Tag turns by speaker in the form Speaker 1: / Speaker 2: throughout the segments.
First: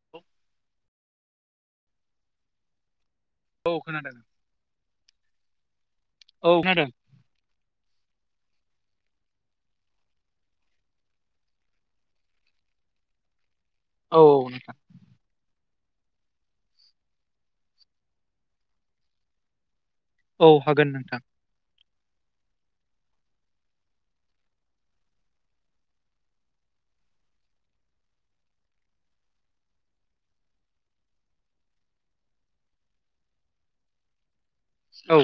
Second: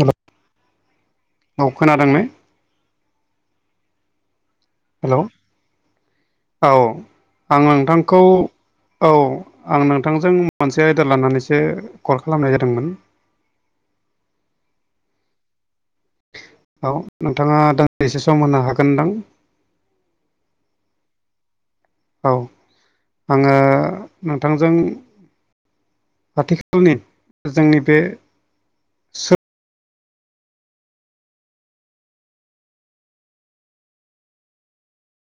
Speaker 1: हेल' औ खोनादों ने
Speaker 2: औ खोनादों
Speaker 1: हेल' औ आं नोंथांखौ औ आं नोंथांजों मोनसे आयदा लानानैसो कल खालामनाय जादोंमोन
Speaker 2: औ औ नोंथां
Speaker 1: औ नोंथाङा दान्दिसे सम होनो हागोनदां
Speaker 2: औ हागोन नोंथां
Speaker 1: औ आङो नोंथांजों आथिखालनि जोंनि बे सो
Speaker 2: औ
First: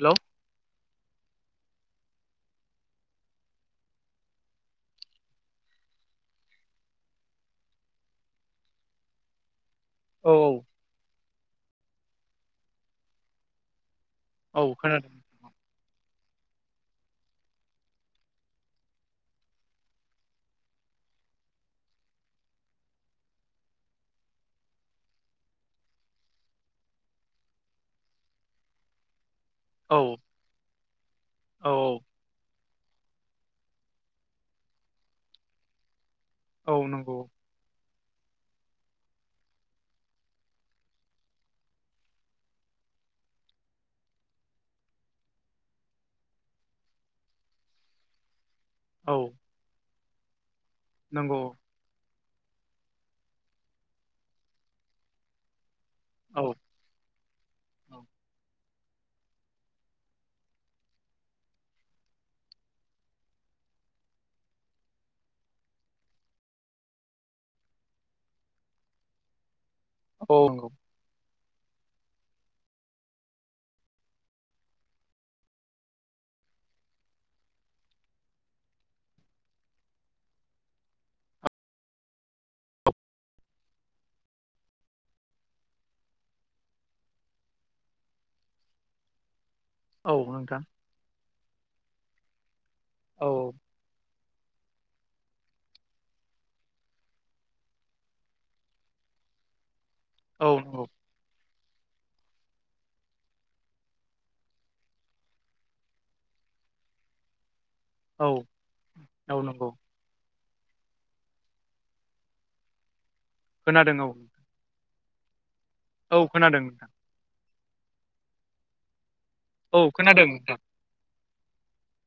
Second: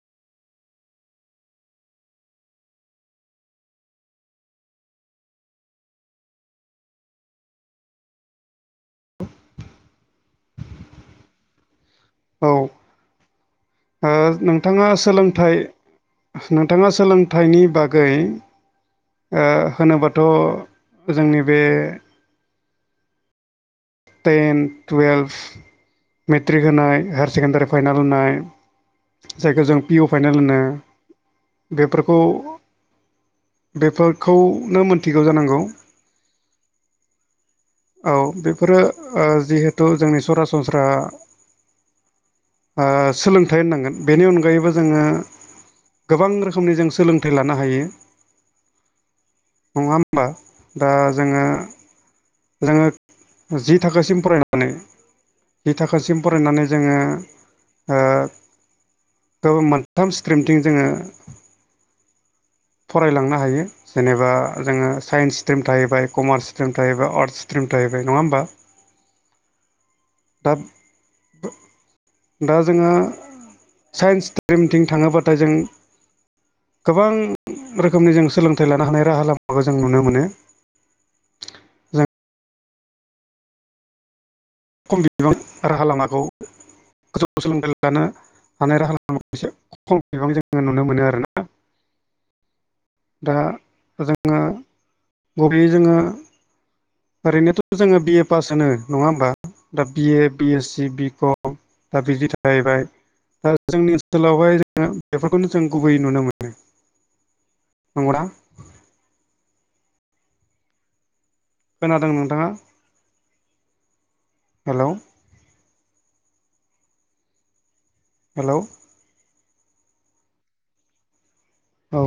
Speaker 2: हेलौ औ
Speaker 1: औ ओ
Speaker 2: औ
Speaker 1: नोंथाङा
Speaker 2: खोनादों
Speaker 1: सोलों थाय नोंथाङा सोलोंथाइनि बागै ओ होनोबाथ' जोंनि बे टेन टुवेल्भ मेट्रिक होनाय हायार सेकेण्डारि फाइनाल होनाय जायखौ जों पि
Speaker 2: औ
Speaker 1: अ फाइनेल होनो
Speaker 2: औ
Speaker 1: बेफोरखौ बेफोरखौनो मोनथिगौ जानांगौ
Speaker 2: औ नंगौ
Speaker 1: औ बेफोरो ओ जिहेथु जोंनि सरासनस्रा ओ सोलोंथाइ होननांगोन बेनि अनगायैबो जोङो गोबां रोखोमनि जों सोलोंथाइ लानो हायो
Speaker 2: औ
Speaker 1: नङा होमबा दा
Speaker 2: नंगौ
Speaker 1: जोङो जोङो जि थाखासिम फरायनानै जि थाखासिम
Speaker 2: औ
Speaker 1: फरायनानै जोङो ओ गोबां मोनथाम स्ट्रिमथिं जोङो फरायलांनो हायो जेनेबा जोङो साइन्स स्ट्रिम थाहैबाय कमार्स स्ट्रिम थाहैबाय आर्टस स्ट्रिम थाहैबाय नङा होनबा
Speaker 2: औ
Speaker 1: दा
Speaker 2: नंगौ
Speaker 1: दा जोंहा साइन्स स्ट्रिमथिं थाङोब्लाथाय जों गोबां रोखोमनि जों सोलोंथाइ लानो हानाय राहा लामाखौ जों नुनो मोनो जों खम बिबां राहा लामाखौ गोजौ सोलोंथाइ लानो हानाय राहालामाखौ एसे खम
Speaker 2: औ नोंथां
Speaker 1: जोङो नुनो मोनो आरोना
Speaker 2: औ
Speaker 1: दा जोङो गुबग्लि जोङो ओरैनोथ' जोङो बिए पास होनो नङा होमबा दा बिए
Speaker 2: औ
Speaker 1: बि एस
Speaker 2: नंगौ
Speaker 1: सि बि कम दा बिदि थाहैबाय दा जोंनि ओनसोलावहाय जोङो बेफोरखौनो जों गुबैयै नुनो मोनो नंगौना
Speaker 2: औ औ नंगौ
Speaker 1: खोनादों नोंथाङा
Speaker 2: खोनादों औ
Speaker 1: हेलौ
Speaker 2: औ खोनादों नोंथां
Speaker 1: हेलौ
Speaker 2: औ खोनादों नोंथां
Speaker 1: औ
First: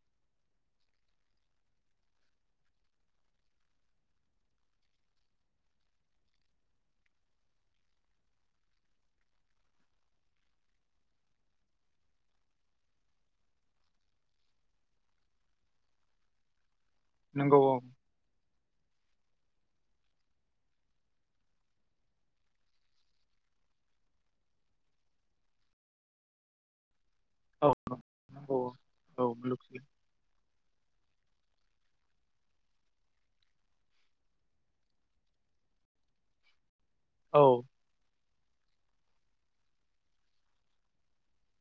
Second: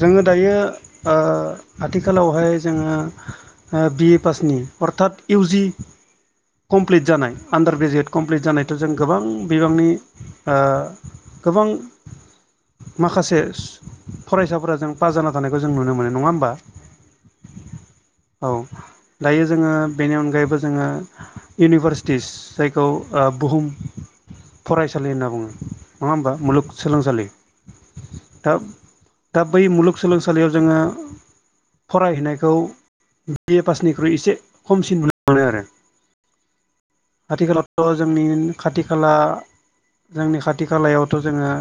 Speaker 1: जोङो दायो ओ आथिखालावहाय जोङो ओ बिए पासनि अर्थात इउजि कमप्लिट जानाय आन्दार ग्रेजुवेट कमप्लिट जानायथ' जों गोबां बिबांनि ओ गोबां माखासे सु फरायसाफोरा जों पास जाना थानायखौ जों नुनो मोनो नङा होमबा
Speaker 2: नंगौ औ
Speaker 1: औ दायो जोङो बेनि अनगायैबो जोङो इउनिभारसिटिस जायखौ ओ बुहुम फरायसालि होनना बुङो नङा होमबा मुलुगसोलोंसालि
Speaker 2: औ औ
Speaker 1: दा
Speaker 2: नंगौ औ
Speaker 1: दा बै
Speaker 2: मुलुगसोलों
Speaker 1: मुलुगसोलोंसालिआव जोङो फरायहैनायखौ बि ए पासनिख्रुइ एसे खमसिन नुनो मोनो आरो
Speaker 2: औ
Speaker 1: आथि खालावथ' जोंनि खाथि खाला जोंनि खाथि खालायावथ' जोङो ओ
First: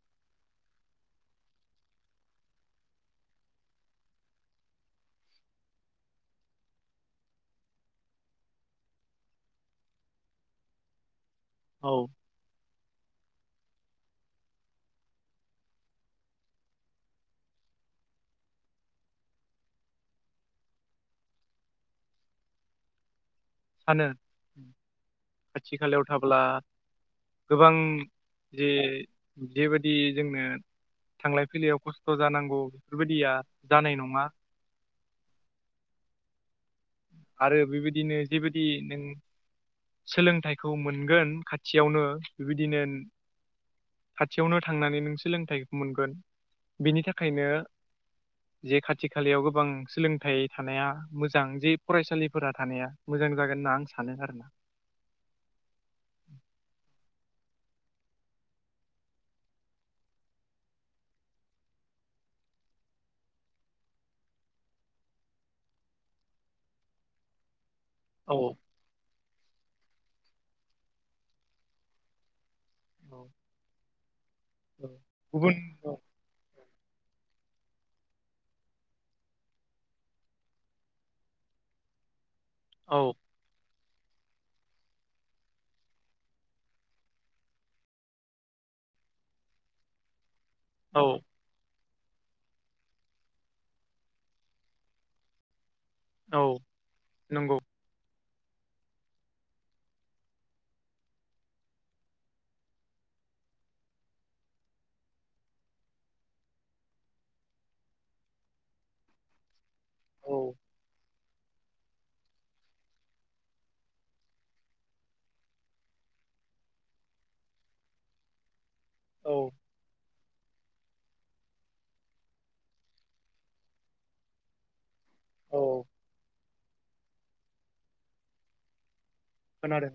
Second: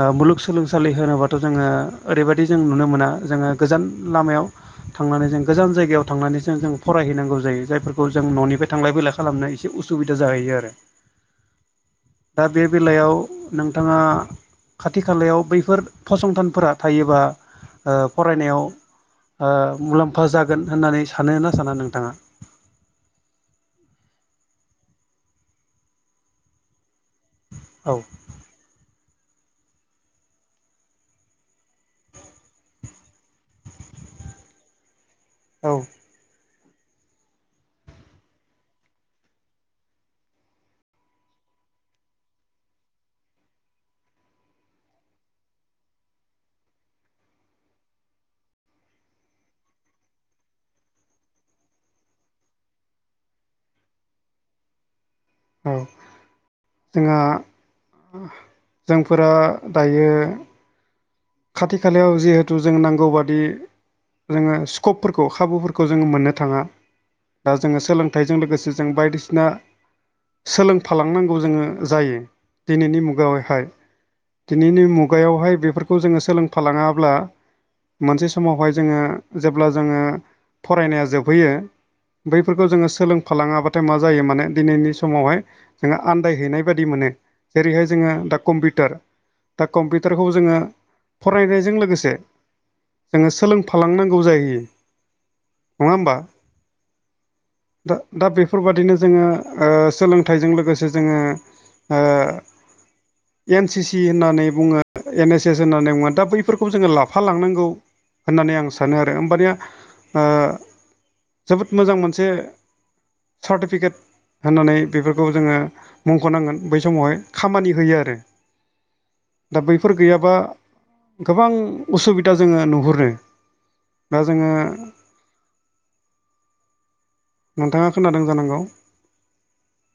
Speaker 1: ओ मुलुगसोलोंसालि होनोबाथ' जोङो ओरैबादि जों नुनो मोना जोङो गोजान लामायाव थांनानै जों गोजान जायगायाव थांनानै जों जों फरायहैनांगौ जायो जायफोरखौ जों न'निफ्राय थांलाय फैलाय खालामनानैसो एसे उसुबिदा जाहैयो आरो
Speaker 2: औ
Speaker 1: दा बे बेलायाव नोंथांआ खाथि खालायाव बैफोर फसंथानफोरा थायोबा फरायनायाव ओ मुलाम्फा जागोन होननानै सानो ना साना नोंथांआ
Speaker 2: सानो खाथि खालायाव थाब्ला गोबां
Speaker 1: औ
Speaker 2: जे जेबादि जोंनो थांलाय फैलायाव खस्थ' जानांगौ बेफोरबादिआ जानाय नङा
Speaker 1: औ
Speaker 2: आरो बेबादिनो जेबादि नों सोलोंथाइखौ मोनगोन खाथिआवनो बिदिनो खाथिआवनो थांनानै नों सोलोंथाइखौ मोनगोन बिनि थाखायनो जे खाथि खालायाव गोबां सोलोंथाइ थानाया मोजां जे फरायसालिफोरा थानाया मोजां जागोन होनना आं सानो आरो ना
Speaker 1: औ जोंहा जोंफोरा दायो खाथि खालायाव जिहेथु जों नांगौबादि जोङो स्किपफोरखौ खाबुफोरखौ जोङो मोननो थाङा दा जोङो सोलोंथाइ
Speaker 2: औ
Speaker 1: हाथायजों लोगोसे जों बायदिसिना सोलोंफालांनांगौ जोङो जायो दिनैनि
Speaker 2: औ
Speaker 1: मुगायावहाय दिनैनि
Speaker 2: औ गुबुन
Speaker 1: मुगायावहाय
Speaker 2: औ
Speaker 1: बेफोरखौ जोङो सोलोंफालांआब्ला मोनसे समावहाय जोङो जेब्ला जोङो फरायनाया जोबहैयो बैफोरखौ जोङो
Speaker 2: औ
Speaker 1: सोलों फालांआब्लाथाय मा जायो माने दिनैनि समावहाय जोङो आन्दायहैनाय बायदि मोनो जेरैहाय जोङो दा कम्पिउटार दा कम्पिउटारखौ जोङो
Speaker 2: औ
Speaker 1: फरायनायजों लोगोसे जोङो सोलोंफालांनांगौ जाहैयो नङा होमबा
Speaker 2: औ नंगौ
Speaker 1: दा दा बेफोरबादिनो जोङो ओ सोलोंथाइजों लोगोसे जोङो ओ एन सि सि होननानै बुङो एन एस सेस होननानै बुङो दा बैफोरखौ जोङो लाफा लांनांगौ होननानै आं सानो आरो होमबानिआ ओ
Speaker 2: औ
Speaker 1: जोबोद मोजां मोनसे सार्टिफिकेट होननानै बेफोरखौ जोङो मुंख'नांगोन बै समावहाय खामानि होयो आरो
Speaker 2: औ
Speaker 1: दा बैफोर गैआबा बा गोबां उसुबिदा जोङो नुहुरो दा जोङो
Speaker 2: औ
Speaker 1: नोंथांआ खोनादों जानांगौ
Speaker 2: खोनादों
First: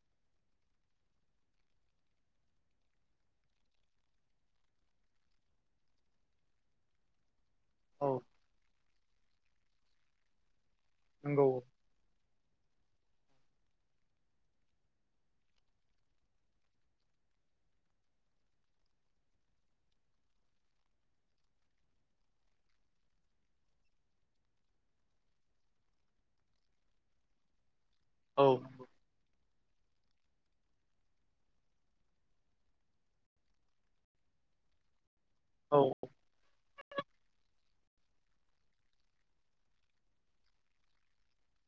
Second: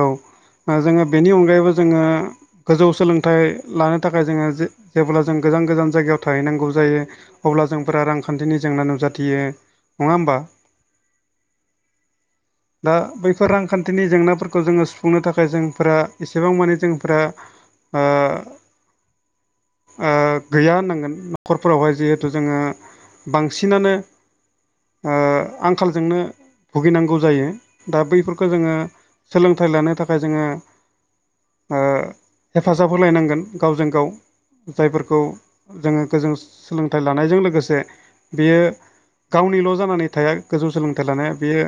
Speaker 1: औ जोङो बेनि अनगायैबो जोङो गोजौ सोलोंथाइ लानो थाखाय जोङो जेब्ला जों गोजान गोजान जायगायाव थाहैनांगौ जायो। अब्ला जोंफोरा
Speaker 2: औ
Speaker 1: रांखान्थिनि जेंना नुजाथियो नङा होमबा?
Speaker 2: नंगौ।
Speaker 1: दा बैफोर रांखान्थिनि जेंनाफोरखौ खौ जोङो सुफुंनो थाखाय जोंफोरा एसेबां मानि जोंफोरा ओ गैया होननांगोन न'खरफोरावहाय जिहेथु जोङो बांसिनानो आंखालजोंनो भुगिनांगौ जायो। दा
Speaker 2: औ
Speaker 1: बैफोरखौ जोङो सोलोंथाइ लानो थाखाय जोङो ओ हेफाजाब होलायनांगोन गावजों गाव जायफोरखौ
Speaker 2: औ
Speaker 1: जोङो गोजों सोलोंथाइ लानायजों लोगोसे बेयो गावनिल' जानानै थाया गोजौ सोलोंथाइ लानाया बेयो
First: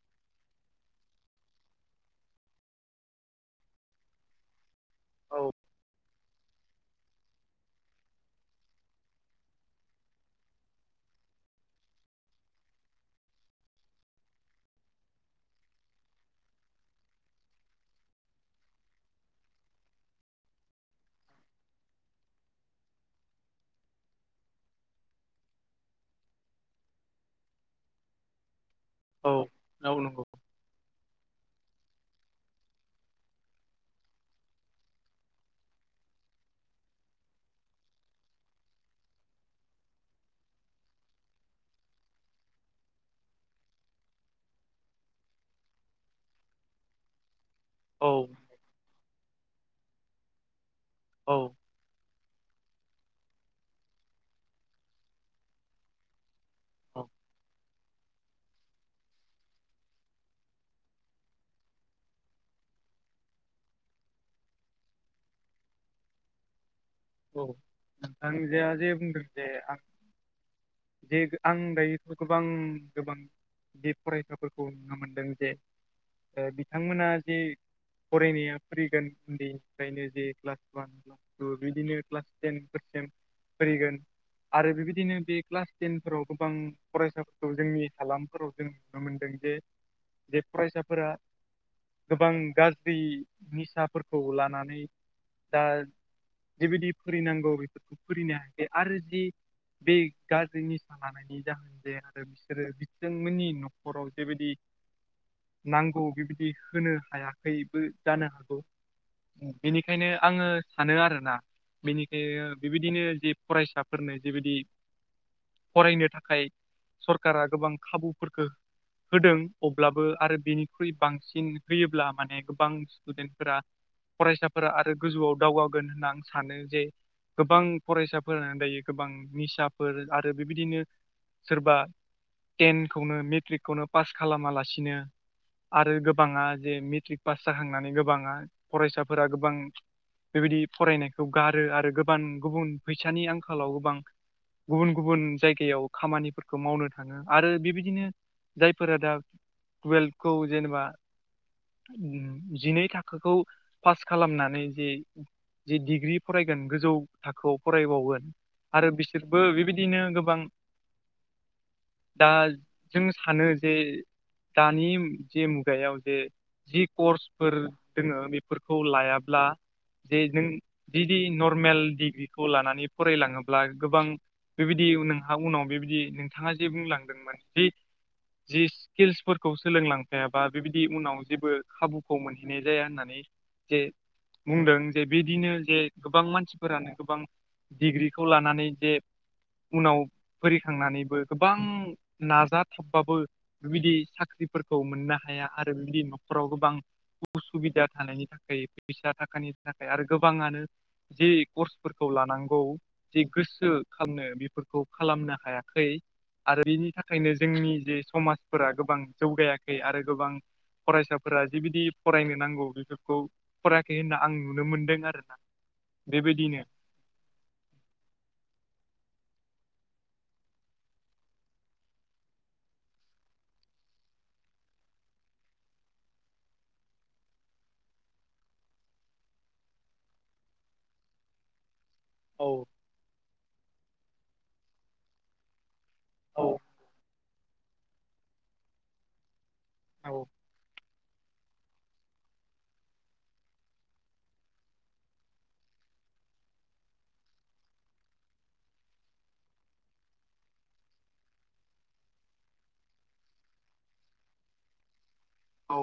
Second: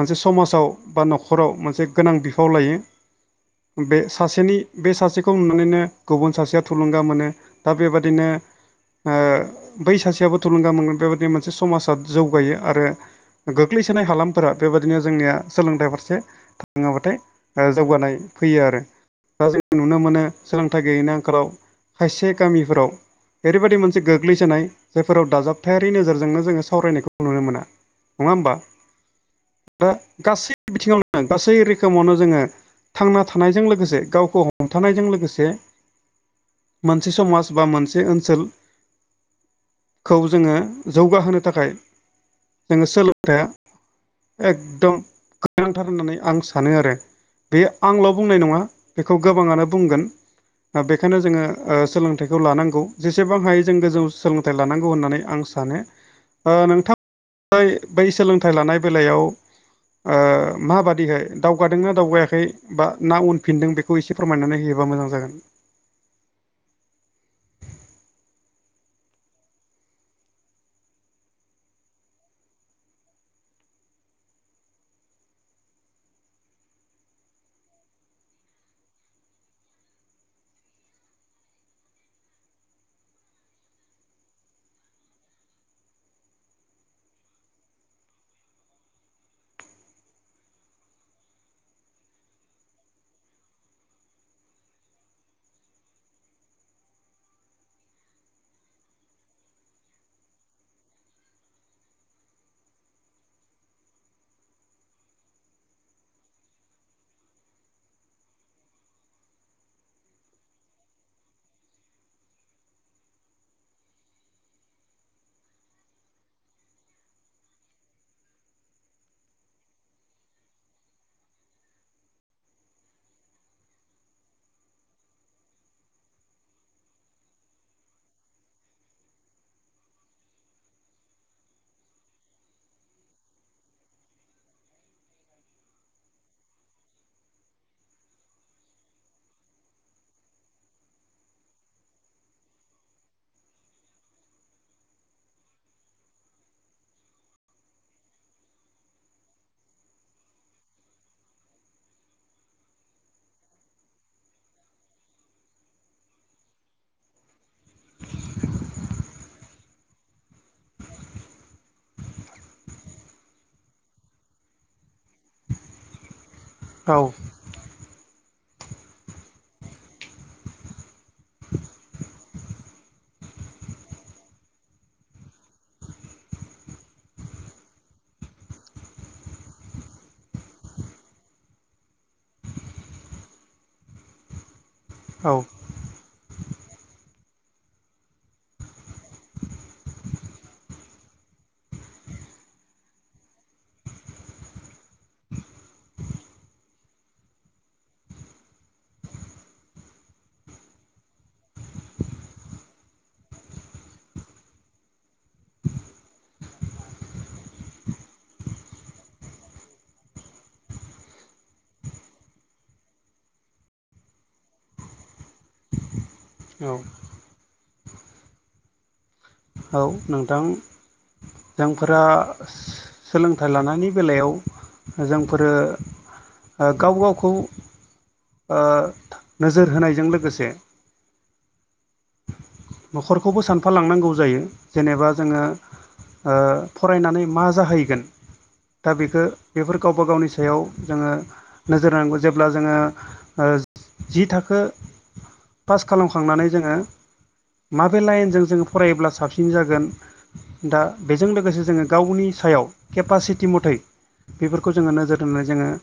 Speaker 1: मोनसे समाजाव बा न'खराव मोनसे गोनां बिफाव लायो बे सासेनि बे सासेखौ
Speaker 2: औ
Speaker 1: नुनानैनो गुबुन सासेया थुलुंगा मोनो दा बेबादिनो ओ बै सासेयाबो थुलुंगा मोनगोन बेबादि मोनसे समाजा जौगायो आरो गोग्लैसोनाय हालामफोरा बेबायादिनो जोंनिया सोलोंथाइ फारसे रोङाब्लाथाय जौगानाय फैयो आरो दा जोंङ नुनो मोनो सोलोंथाइ गैयैनि आंखालाव खायसे गामिफोराव ओरैबायदि मोनसे गोग्लैसोनाय जायफोराव दाजाबथायारि नोजोरजोंनो जोङो सावरायनायखौ नुनो मोना। नङा होमबा दा
Speaker 2: औ नंगौ
Speaker 1: गासै बिथिङावनो गासै रोखोमावनो जोङो थांना थानायजों लोगोसे गावखौ हमथानायजों लोगोसे मोनसे समाज बा मोनसे ओनसोल खौ जोङो जौगाहोनो थाखाय जोङो सोलोंथाइया एकदम गोनांथार होननानै आं सानो आरो बे आंल'
Speaker 2: औ
Speaker 1: बुंनाय नङा बेखौ गोबाङानो बुंगोन। दा बेखायनो जोङो
Speaker 2: औ
Speaker 1: सोलों फथाइखौ लानांगौ जेसेबां हायो जों गोजौ सोलोंथाइ लानांगौ होननानै आं सानो
Speaker 2: औ
Speaker 1: नोंथां बै सोलोंथाइ लानाय बेलायाव माबादि बाददिहाय दावगादोंनाा दावगायाखै बा ना उनफिनदों बेखौ एसे फोरमायनानै होयोबा मोजां जागोन।
Speaker 2: औ नोंथां जे जे बुंदों जे आं जे आं दायो गोबां गोबां बे फरायसाफोरखौ नुनो मोनदों जे बिथांमोना जे फरायनाया फैगोन उन्दैनिफ्रायनो जे क्लास बा बिदिनो क्लास टेन फोरसिम फैगोन आरो बेबायदिनो बे क्लास टेनफोराव गोबां फरायसाफोरखौ जोंनि हालामफोराव जों नुनो मोनदों जे बे फरायसाफोरा गोबां गाज्रि निसाफोरखौ लानानै दा जिबायदि फोरोंनांगौ बेफोरखौ फोरोंनो हायाखै आरो जि बे गाज्रि निसा लानायनि जाहोन जे आरो बिसोरो बिथांमोननि न'खराव जेबायदि नांगौ बेबायदि होनो हायाखैबो जानो हागौ। बेनिखायनो आङो सानो आरोना बेनिखायनो बेबायदिनो जे फरायसाफोरनो जेबायदि फरायनो थाखाय सरकारा गोबां खाबुफोरखौ होदों अब्लाबो आरो बेनिख्रुइ बांसिन होयोब्ला माने गोबां स्टुडेन्टफोरा फरायसाफोरा आरो गोजौआव दावगागोन होनना आं सानो जे गोबां फरायसाफोरानो दायो गोबां निसा फोर आरो बेबायदिनो सोरबा टेनखौनो मेट्रिकखौनो पास खालामालासिनो आरो गोबाङा जे मेट्रिक पास जाखांनानै गोबाङा फरायसाफोरा गोबां बेबायदि फरायनायखौ गारो आरो गोबां गुबुन फैसानि आंखालाव गोबां गुबुन गुबुन जायगायाव खामानिफोरखौ मावनो थाङो आरो बेबायदिनो जायफोरा दा टुवेल्भखौ जेनेबा जिनै थाखोखौ पास खालामनानै जे जे डिग्रि फरायगोन गोजौ थाखोआव फरायबावगोन आरो बिसोरबो बेबायदिनो गोबां दा जों सानो जे दानि जे मुगायाव जे जि
Speaker 1: औ
Speaker 2: कर्सफोर दोङो बेफोरखौ लायाब्ला जे नों जुदि नर्मेल डिग्रिखौ लानानै फरायलाङोब्ला गोबां बेबायदि नोंहा उनाव बेबायदि नोंथाङा जे बुंलांदोंमोन जि जि स्किल्सफोरखौ सोलोंलांफायाबा बेबायदि उनाव जेबो खाबुखौ मोनहैनाय जाया होननानै जे बुंदों जे
Speaker 1: औ
Speaker 2: बिदिनो जे गोबां मानसिफोरानो गोबां डिग्रिखौ लानानै जे उनाव फोखांनानैबो गोबां नाजाथाबबाबो बेबायदि साख्रिफोरखौ मोननो हाया आरो बिदि न'खर राव गोबां उसुबिदा थानायनि थाखाय फैसा थाखानि थाखाय आरो गोबाङानो जि कर्सफोरखौ लानांगौ जि गोसो खालामनो बेफोरखौ खालामनो हायाखै आरो बेनि थाखायनो जोंनि जे समाजफोरा गोबां जौगायाखै आरो गोबां फरायसाफोरा जिबायदि फरायनो नांगौ बेफोरखौ फरायाखै होनना आं नुनो मोनदों आरोना बेबायदिनो
Speaker 1: औ औ नोंथां जोंफोरा सोलोंथाइ लानायनि बेलायाव जोंफोरो गाव गावखौ नोजोर होनायजों लोगोसे
Speaker 2: औ
Speaker 1: न'खरखौबो सानफाालांनांगौ जायो जेनेबा जोङो ओ
Speaker 2: औ
Speaker 1: फरायनानै मा जाहैगोन दा बेखो बेफोर गावबा
Speaker 2: औ
Speaker 1: गावनि सायाव जोङो नोजोर होनांगौ जेब्ला जोङो जि थाखो पास खालामखांनानै जोङो माबे लाइनजों जोङो फरायोब्ला साबसिन जागोन दा बेजों लोगोसे जोङो गावनि सायाव केपासिटि मथै बेफोरखौ जोङो नोजोर फोरनो जोङो
Speaker 2: औ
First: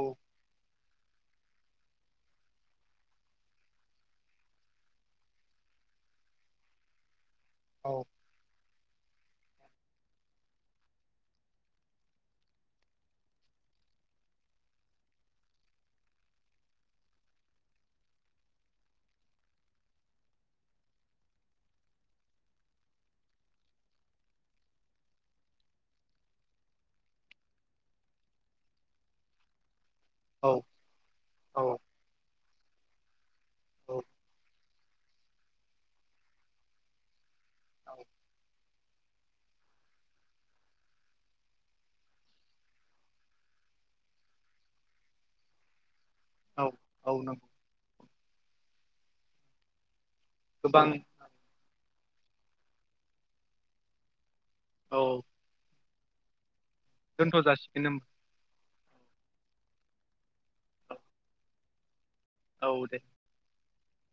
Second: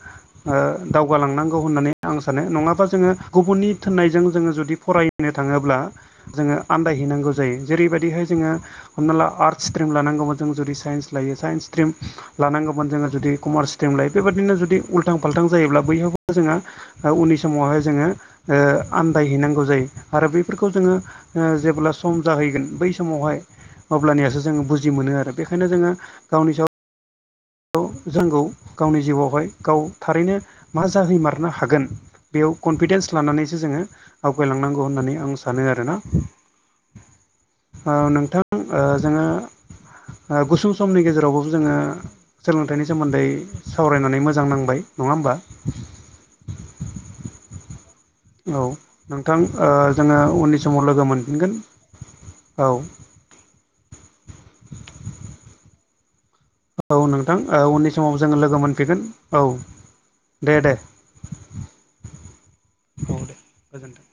Speaker 1: ओ दावगालांनांगौ होननानै आं सानो नङाबा जोङो गुबुननि थिनायजों जोङो जुदि फरायो नो थाङोब्ला जोङो आन्दायहैनांगौ जायो
Speaker 2: औ
Speaker 1: जेरैबायदिहाय जोङो हमना ला आर्टस स्ट्रिम लानांगौमोन जों जुदि साइन्स लायो साइन्स स्ट्रिम लानांगौमोन जोङो जुदि कमार्स स्ट्रिमलाय बेबायाददिनो जुदि उल्थां फाल्थां जायोब्ला बयहाबबो जोंहा उननि समावहाय जोङो ओ आन्दायहैनांगौ जायो आरो बैफोरखौ जोङो जेब्ला सम जाहैगोन बै समावहाय अब्लानियासो जोङो बुजि मोनो आरो बेखायनो जोङो गावनि सायाव जों गाव गावनि जिउआवहाय गाव थारैनो
Speaker 2: औ
Speaker 1: मा जाहैमारनो
Speaker 2: औ
Speaker 1: हागोन बेयाव कनफिडेन्स लानानैसो जोङो
Speaker 2: औ
Speaker 1: आवगायलांनांगौ होननानै आं सानो आरोना ओ नोंथां जोङो गुसुं समनि गेजेरावबाबो जोङो सोलोंथाइनि सोमोन्दै सावरायनानै मोजां नांबाय नङा होमबा
Speaker 2: औ औ नंगौ
Speaker 1: औ नोंथां जोङो उननि समाव
Speaker 2: गोबां
Speaker 1: लोगो मोन गोन औ
Speaker 2: औ
Speaker 1: औ नोंथां
Speaker 2: दोनथ' जासिगोन
Speaker 1: उननि
Speaker 2: होमबा
Speaker 1: समाव जोङो लोगो मोनफैगोन औ दे दे।
Speaker 2: औ दे
Speaker 1: औ दे गोजोन्थों।